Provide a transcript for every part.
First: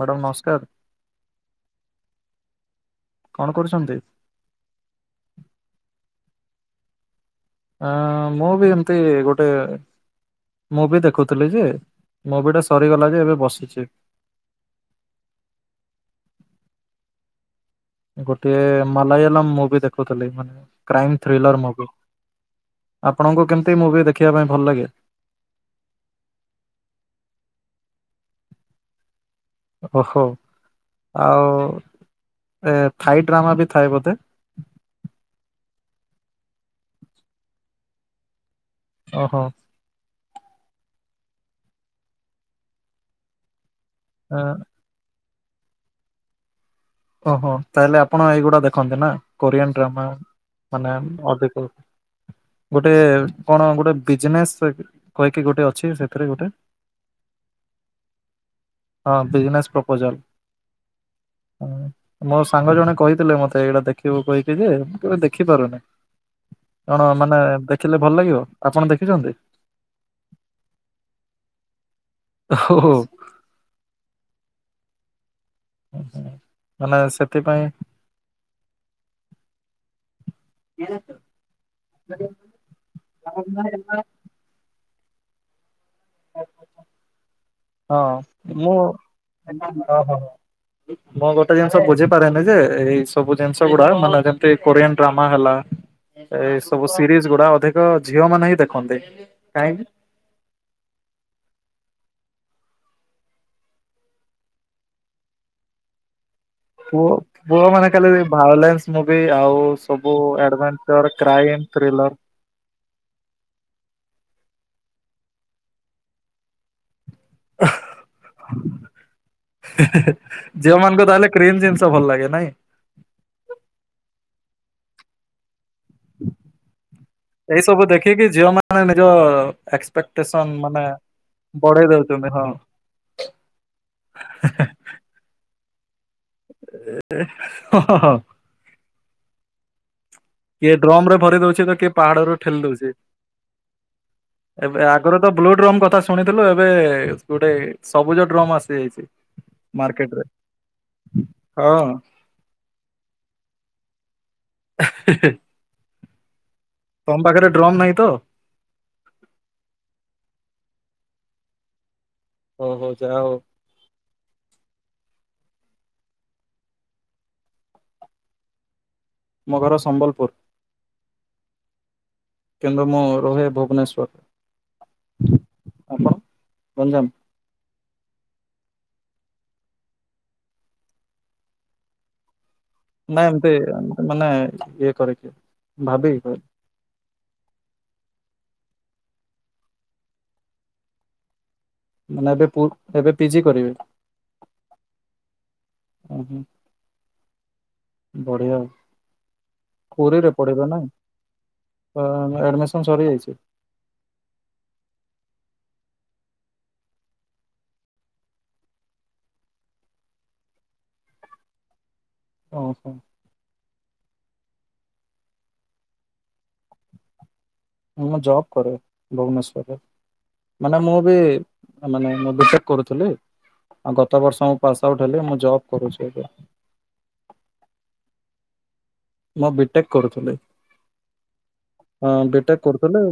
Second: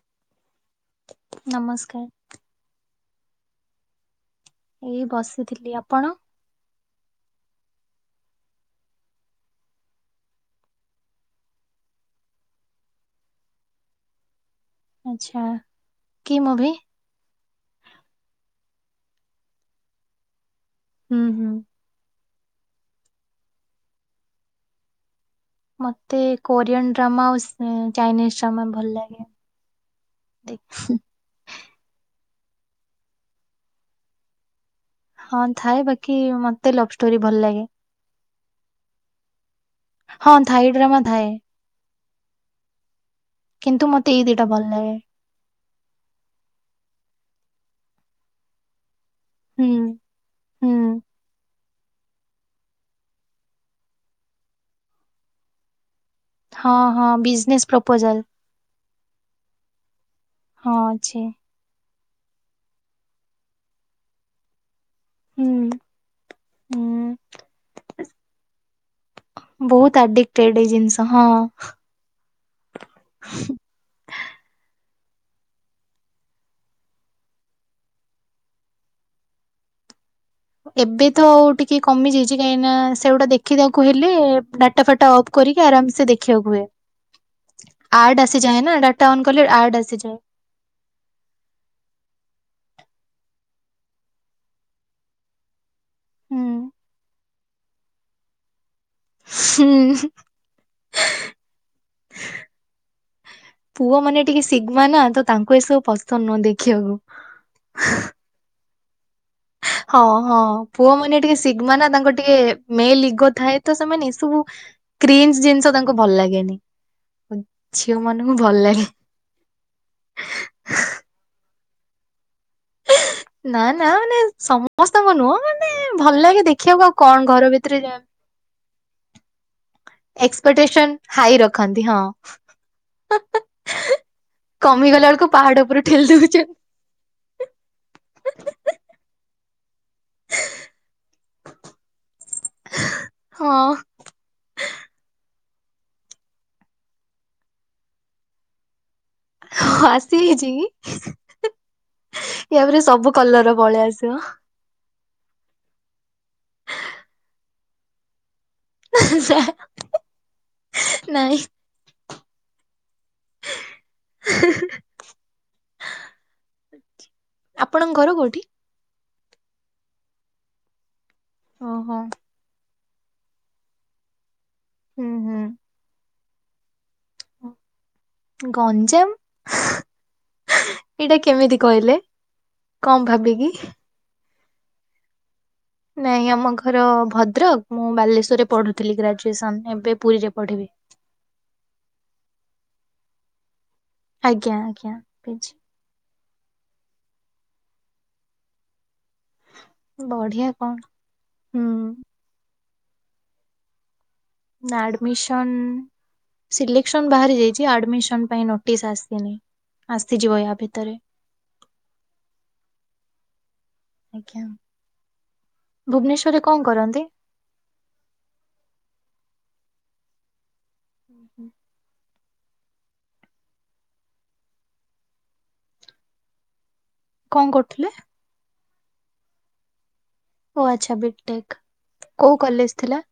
Madam ନମସ୍କାର। ନମସ୍କାର। କଣ କରୁଛନ୍ତି? ଏଇ ବସିଥିଲି ଆପଣ? ଅ ମୁଁ ବି ଏମତି ଗୋଟେ ମୁଭି ଦେଖୁଥିଲି ଯେ ମୁଭି ଟା ସରିଗଲା ଯେ ଏବେ ବସିଛି। ଆଛା କି ମୁଭି? ଗୋଟେ ମାଲାୟାଲମ୍ ମୁଭି ଦେଖୁଥିଲି ମାନେ କ୍ରାଇମ୍ ହୁଁ ହୁଁ ଥ୍ରିଲର ମୁଭି। ଆପଣଙ୍କୁ କେମିତି ମୁଭି ଦେଖିବା ପାଇଁ ଭଲ ଲାଗେ? ମତେ କୋରିଆନ ଡ୍ରାମା ଆଉ ଚାଇନିଜ ଡ୍ରାମା ଭଲ ଲାଗେ। ଓହୋ ଦେଖ- ଆଉ ଏ ଥାଇ ଡ୍ରାମା ବି ଥାଏ ବୋଧେ। ହଁ ଥାଏ ବାକି ମତେ ଲଭ୍ ଷ୍ଟୋରି ଭଲ ଲାଗେ। ଓହୋ। ହଁ ଥାଇ ଡ୍ରାମା ଥାଏ। କିନ୍ତୁ ମତେ ଏଇ ଏ ଦିଇଟା ଭଲ ଲାଗେ। ଓହୋ ତାହେଲେ ଆପଣ ଏଇଗୁଡା ଦେଖନ୍ତି ନା ହୁଁ କୋରିଆନ୍ ଡ୍ରାମା ହୁଁ ମାନେ ଅଧିକ ଗୋଟିଏ କଣ ଗୋଟେ ବିଜନେସ୍ କହିକି ଗୋଟେ ଅଛି ସେ ହଁ ହଁ ବିଜନେସ୍ ପ୍ରପୋଜାଲ୍। ହଁ ବିଜନେସ୍ ପ୍ରପୋଜାଲ୍। ହଁ ଅଛି। ହ ମୋ ସାଙ୍ଗ ଜଣେ କହିଥିଲେ ମତେ ଏଇଟା ଦେଖିବୁ କହିକି ଯେ କେବେ ହୁଁ ଦେଖିପାରୁନି କଣ ହୁଁ। ମାନେ ଦେଖିଲେ ଭଲ ଲାଗିବ ଆପଣ ଦେଖିଛନ୍ତି। ବହୁତ୍ ଆଡିକଟେଡ୍ ଏଇ ଜିନିଷ ହଁ। ଓ ହୋ [unintelligible] [unintelligible] [unintelligible] ମାନେ ସେଥିପାଇଁ ଏବେ ତ ଆଉ ଟିକେ କମି ଯାଇଛି କାହିଁକିନା ସେଗୁଟା ଦେଖିଦାକୁ ହେଲେ ଏ ଡାଟା ଫାଟା ଅଫ୍ କରିକି ଆରାମସେ ଦେଖିବାକୁ ହୁଏ। ଆର୍ଡ ହଁ ଆସିଯାଏ ମୁଁ ନା ଡାଟା ଅନ୍ କଲେ ଆର୍ଡ ହଁ ହଁ ଆସିଯାଏ। ମୁଁ ଗୋଟେ ଜିନିଷ ବୁଝି ପାରେନି ଯେ ଏଇ ସବୁ ଜିନିଷ ଗୁଡା ମାନେ ଯେମିତି କୋରିଆନ୍ ଡ୍ରାମା ହେଲା ହୁଁ ଏଇ ସବୁ ସିରିଜ ଗୁଡା ଅଧିକ ଝିଅ ମାନେ ହିଁ ଦେଖନ୍ତି। କାହିଁକି ହୁଁ [unintelligible] [inaudible] ପୁଅ ମାନେ ଟିକେ ଶିଘ୍ମା ନା ତ ତାଙ୍କୁ ଏସବୁ ପସନ୍ଦ ତ ନ ଦେଖିବାକୁ ପୁଅ ପୁଅ ମାନେ କେବେ ବି ଭଉଳେନ୍ସ ମୁଭି ଆଉ ହଁ ସବୁ ହଁ ପୁଅ ଆଡଭେଞ୍ଚର ମାନେ ଟିକେ କ୍ରାଇମ ଶିଗ୍ମା ନା ଥ୍ରିଲର ତାଙ୍କର ଟିକେ ମେଲ୍ ଇଗୋ ଥାଏ ତ ସେମାନେ ଏ ସବୁ କ୍ରିନସ୍ ଜିନିଷ ତାଙ୍କୁ ଭଲ ଲାଗେନି। ଝିଅ ମାନଙ୍କୁ ଭଲ ଲାଗେ। ଝିଅମାନଙ୍କ ତାହଲେ କ୍ରିମ ଜିନିଷ ଭଲ ଲାଗେ, ନାଇଁ? ନା ନା ମାନେ ସମସ୍ତଙ୍କୁ ନୁହଁ ମାନେ ଭଲ ଲାଗେ ଦେଖିବାକୁ ଆଉ କଣ ଘର ଭିତରେ ଯା ଝିଅମାନ େ [unintelligible] ଏକ୍ସପେଟେସନ ହାଇ ରଖନ୍ତି। ହଁ। କମିଗଲା ବେଳକୁ ପାହାଡ ଉପରୁ ଠେଲି ଦଉଚି। ଏ ହଁ, ହଁ, ହଁ। କିଏ ଡ୍ରମ ରେ ଭରି ଦଉଛି, ତ କିଏ ପାହାଡରୁୁ ଠେଲି ଦଉଛି। ହଁ ଏବେ ଆଗରୁ ତ ବ୍ଲୁ ଡ୍ରୋମ କଥା ଶୁଣିଥିଲୁ ଏବେ ଗୋଟେ ସବୁଜ ଡ୍ରୋମ ଆସିଯାଇଛି। ହଁ, ଆସି ମାର୍କେଟରେ ଯାଇଛି କି? ହଁ ଇଆପରେ ରେ ସବୁ କଲର ର ପଳେଇ ଆସିବ। ହେ, ହେ ତମ ପାଖରେ ଡ୍ରମ୍ ନାହିଁ ତ? ନାଁ ନାଇଁ। ଓହୋ। ଯା ହଉ। ଆପଣଙ୍କ ଘର କୋଉଠି? ମୋ ଘର ସମ୍ବଲପୁର। ଓହୋ। କିନ୍ତୁ ମୁଁ ରୁହେ ଭୁବନେଶ୍ୱର। ଉଁ, ହୁଁ। ଗଞ୍ଜାମ। ଗଞ୍ଜାମ, ଏଇଟା କେମିତି କହିଲେ? କଣ ନାଇଁ ଭାବିକି ଏମତି ଏତି ମାନେ ଇଏ କରିକି ଭାବିକି ନାଇଁ କହିଲି ଆମ ଘର ଭଦ୍ରକ। ମୁଁ ବାଲେଶ୍ୱରରେ ପଢୁଥିଲି। ଗ୍ରାଜୁଏସନ ଏବେ ପୁରୀରେ ପଢ଼ିବି। ମାନେ ଏବେ ପୁ ଏବେ ପିଜି କରିବେ? ଆଜ୍ଞା, ଆଜ୍ଞା, ପି ଜି। ଉଁହୁଁ, ବଢିଆ ଆଉ। ପୁରୀରେ ବଢିଆ ପଢିବା କଣ ନାଇଁ, ତ ହୁଁ ଆଡମିସନ ସରିଯାଇଛି? ନା ଆଡ଼ମିସନ ସିଲେକ୍ସନ ବାହାରି ଯାଇଚି। ଆଡମିସନ ପାଇଁ ନୋଟିସ ଆସିନି। ଆସିଯିବ ୟା ଭିତରେ। ଓହୋ। ଆଜ୍ଞା, ଭୁବନେଶ୍ୱରରେ କଣ କରନ୍ତି? ମୁଁ ଜବ୍ କରେ ଭୁବନେଶ୍ଵରରେ। ମାନେ ମୁଁ ବି ମାନେ ମୁଁ ବିଟେକ୍ କରୁଥିଲି। ଆଉ ଗତ ବର୍ଷ ମୁ ପାସ ଆଉଟ ହେଲି। ମୁଁ ଜବ କରୁଚି ଏବେ। କଣ କରୁଥିଲେ? ମୁଁ ବିଟେକ୍ କରୁଥିଲି। ଓ ଆଚ୍ଛା ବିଟେକ୍ ହଁ, କୋଉ ବିଟେକ୍ କଲେଜ ଥିଲା କରୁଥିଲି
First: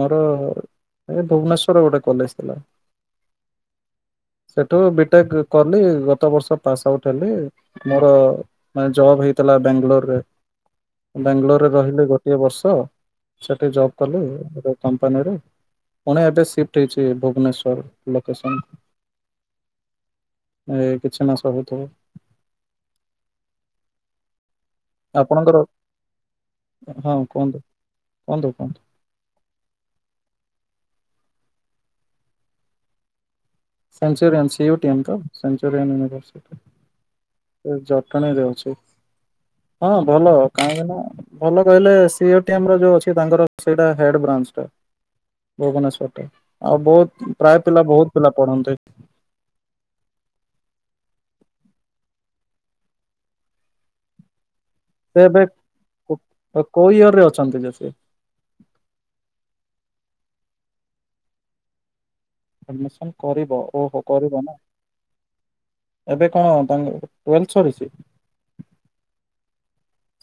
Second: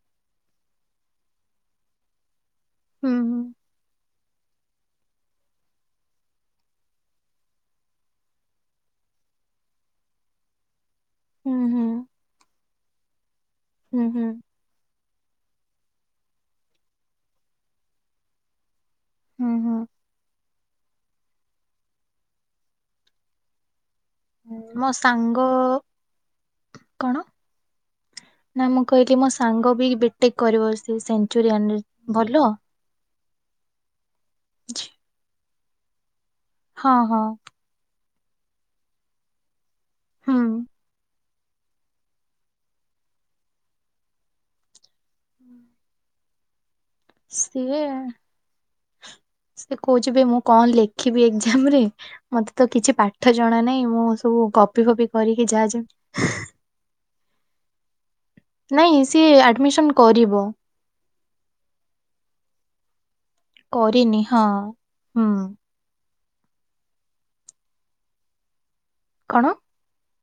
ମୋର ଏ ଭୁବନେଶ୍ୱରର ଗୋଟେ କଲେଜ ଥିଲା। ହୁଁ ହୁଁ। ସେଠୁ ବିଟେକ୍ କଲି, ଗତ ବର୍ଷ ପାସ୍ ଆଉଟ୍ ହେଲି ମୋର ମାନେ ଜବ୍ ହେଇଥିଲା ବାଙ୍ଗାଲୋର ହୁଁ ବାଙ୍ଗାଲୋରରେ ହୁଁ। ରହିଲି ଗୋଟିଏ ବର୍ଷ, ସେଠି ଜବ୍ ହୁଁ କଲି। ହୁଁ କମ୍ପାନୀରେ ପୁଣି ଏବେ ସିଫ୍ଟ୍ ହେଇଛି ଭୁବନେଶ୍ଵର ଲୋକେସନ। ହୁଁ, ହୁଁ। ଏ କିଛି ମାସ ହେଉଥିବ ମୋ ସାଙ୍ଗ ଆପଣଙ୍କର ହଁ କଣ କୁହନ୍ତୁ କୁହନ୍ତୁ ନା କୁହନ୍ତୁ ମୁଁ କହିଲି ମୋ ସାଙ୍ଗ ବି ବିଟେକ୍ କରିବ ସେ ସେଞ୍ଚୁରିଆନରେ ଭଲ? Centurion C U T M ତ ସେଞ୍ଚୁରିୟନ୍ ୟୁନିଭରସିଟି। ହଁ ହଁ। ସେ ଜଟଣୀ ରେ ଅଛି, ହଁ ଭଲ ହୁଁ କାହିଁକି ନା ଭଲ କହିଲେ ସି ୟୁ ଟି ଏମ୍ ର ଯୋଉ ଅଛି ତାଙ୍କର ସେଇଟା ହେଡ୍ ବ୍ରାଞ୍ଚ ଟା। ଭୁବନେଶ୍ଵର ଟା ଆଉ ବହୁତ ପ୍ରାୟ ସିଏ ପିଲା ବହୁତ ପିଲା ପଢନ୍ତି। ସେ କହୁଛିିବେ ମୁଁ କଣ ଲେଖିବି ଏକ୍ଜାମ୍ ରେ? ମତେ ତ କିଛି ପାଠ ଜଣା ନାହିଁ ମୁଁ ସବୁ ଗ ସେ ଏବେ କୋ କୋଉ ଇୟର୍ ରେ ଅଛନ୍ତି ଯେ ସେ? ନାଇଁ ସିଏ ଆଡମିସନ କରିବ। ଆଡ୍ମିସନ କରିବ ଓହୋ କରିନି ହଁ କରିବ ନା। ହୁଁ। ଏବେ କଣ ତାଙ୍କ ଟୁଏଲ୍ ସରିଛି? କଣ?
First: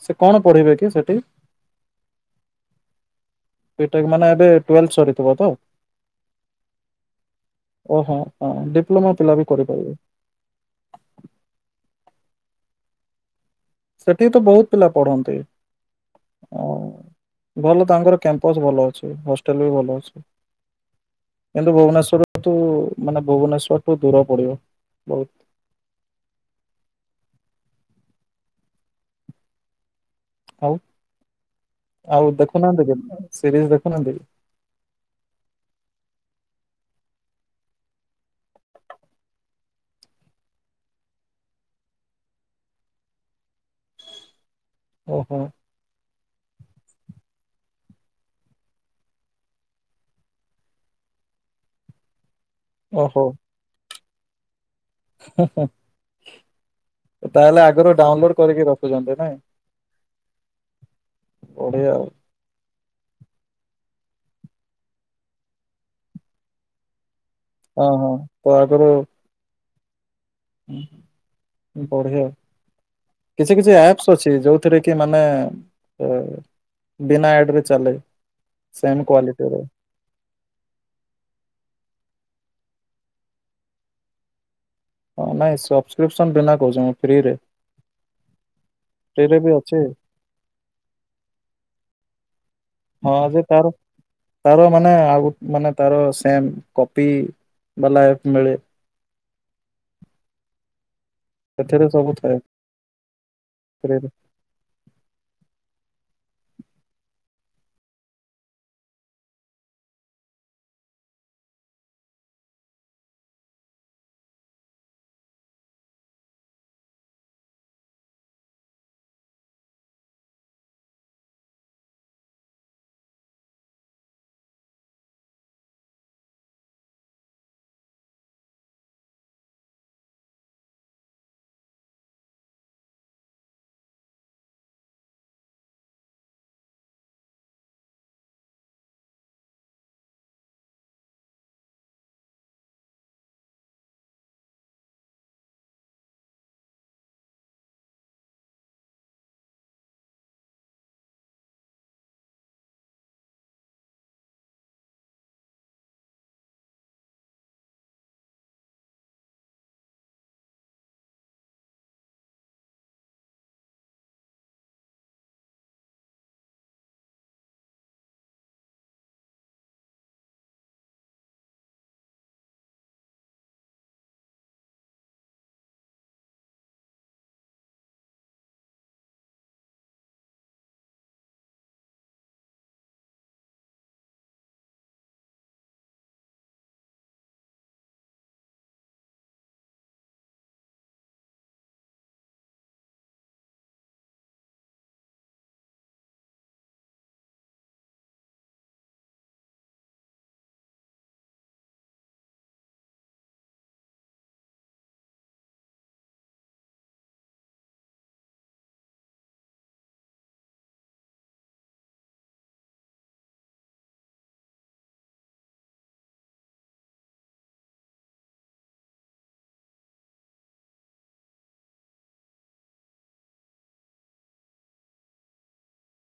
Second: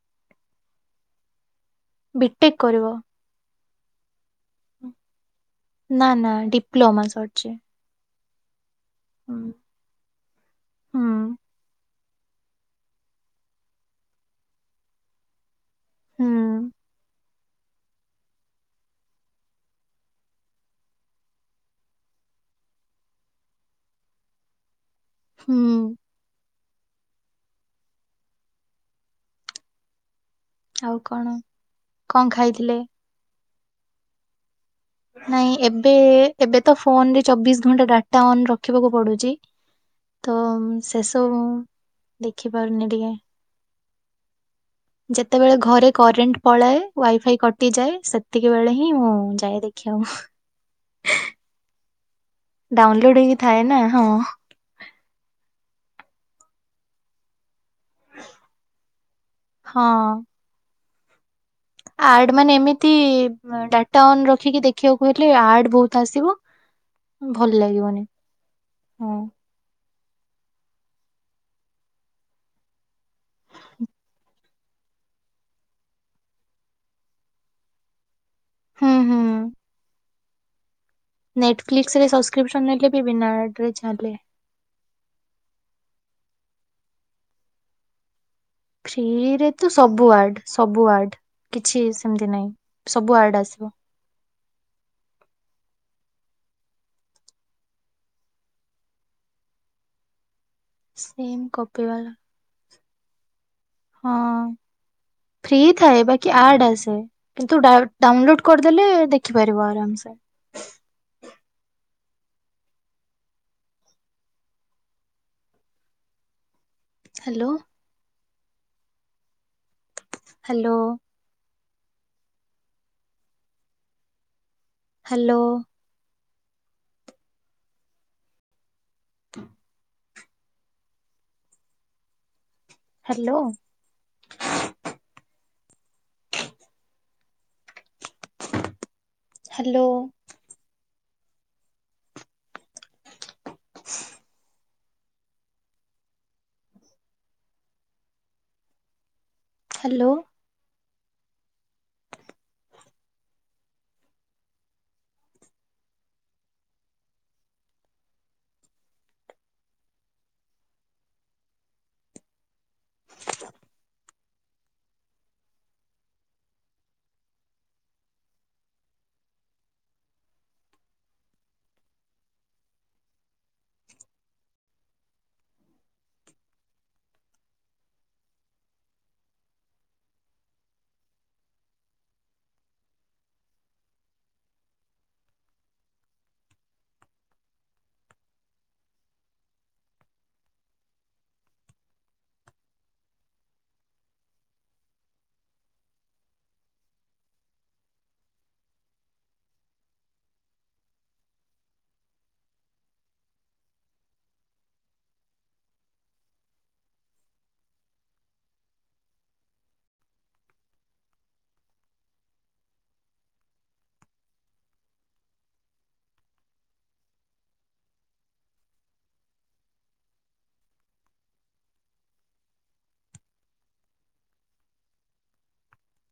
ସେ କଣ ପଢିବେ କି ସେଠି? ବି ଟେକ୍ କରିବ। ବିଟେକ୍ ମାନେ ଏବେ ଟୁଏଲ୍ବ ସରିଥିବ ତ? ନା ନା ଡିପ୍ଲୋମା ସରିଛି। ଓହୋ ହଁ ଡିପ୍ଲୋମା ପିଲା ବି ହୁଁ କରିପାରିବେ। ହୁଁ ସେଠି ତ ବହୁତ ପିଲା ପଢନ୍ତି। ହୁଁ। ଆଉ ଭଲ ତାଙ୍କର କ୍ୟାମ୍ପସ୍ ଭଲ ଅଛି ହଷ୍ଟେଲ ବି ଭଲ ଅଛି। କିନ୍ତୁ ଭୁବନେଶ୍ଵର ଠୁ ମାନେ ଭୁବନେଶ୍ଵର ଠୁ ଦୂର ପଡିବ ବହୁତ। ହୁଁ। ଆଉ କଣ ଆଉ ଖାଇଥିଲେ? ଦେଖୁନାହାନ୍ତି କି ସିରିଜ ଦେଖୁନାହାନ୍ତି କି? ନାଇଁ ଏବେ ଏବେ ତ ଫୋନ୍ ରେ ଚବିଶ ଘଣ୍ଟା ଡାଟା ଅନ୍ ରଖିବାକୁ ପଡୁଛି। ତ ସେସବୁ ଦେଖି ପାରୁନି ଟିକେ। ଓହୋ ଯେତେବେଳେ ଘରେ କରେଣ୍ଟ ପଳାଏ ୱାଇଫାଇ କଟିଯାଏ ସେତିକି ବେଳେ ହିଁ ମୁଁ ଯାଏ ଦେଖିବାକୁ। ଡାଉନଲୋଡ ଓହୋ ହେଇକି ଥାଏ ନା ହଁ। ହୁଁ ହୁଁ ତାହେଲେ ଆଗରୁ ଡାଉନଲୋଡ କରିକି ରଖୁଛନ୍ତି ନା? ହଁ। ବଢିଆ ଆଉ। ଆଡ୍ ମାନେ ଏମିତି ଡାଟା ଅନ୍ ରଖିକି ଦେଖିବାକୁ ହେଲେ ଆଡ୍ ବହୁତ ଆସିବ। ଭଲ୍ ହଁ ଲାଗିବନି ହଁ ତ ହୁଁ। ଉଁ ବଢିଆ କିଛି କିଛି ଆପ୍ସ ଅଛି ଯୋଉ ଥିରେକି ମାନେ ଏ ବିନା ଆଡ୍ ରେ ଚାଲେ। ହୁଁ ସେମ୍ ହୁଁ। କ୍ୱାଲିଟି ରେ। ନେଟଫ୍ଲିକ୍ସ ରେ ସବ୍ ସ୍କ୍ରିପସନ ନେଲେ ବି ବିନା ଆଡ୍ ରେ ଚାଲେ। ହଁ ନାଇଁ ସବସ୍କ୍ରିପସନ୍ ବିନା କହୁଛି ମୁଁ ଫ୍ରିରେ। ଫ୍ରି ଫ୍ରିରେ ରେ ବି ତ ଅଛି ସବୁ ଆଡ୍ ସବୁ ଆଡ୍। କିଛି ସେମିତି ନାହିଁ ହଁ ସବୁ ଯେ ଆଡ୍ ତାର ଆସିବ। ତାର ମାନେ ଆଉ ମାନେ ତାର ସେମ୍ କପି ବାଲା ଏ ମିଳେ। ସେମ୍ କପି ସେଥିରେ ସବୁ ବାଲା। [unintelligible] ହଁ ଫ୍ରି ଥାଏ ବାକି ଆଡ୍ ଆସେ। କିନ୍ତୁ ଡାଉ ଡାଉନଲୋଡ କରିଦେଲେ ଦେଖିପାରିବ ଆରାମସେ। ହାଲୋ। ହାଲୋ। ହାଲୋ। ତ ହାଲୋ। ହାଲୋ। [inaudible] ହାଲୋ।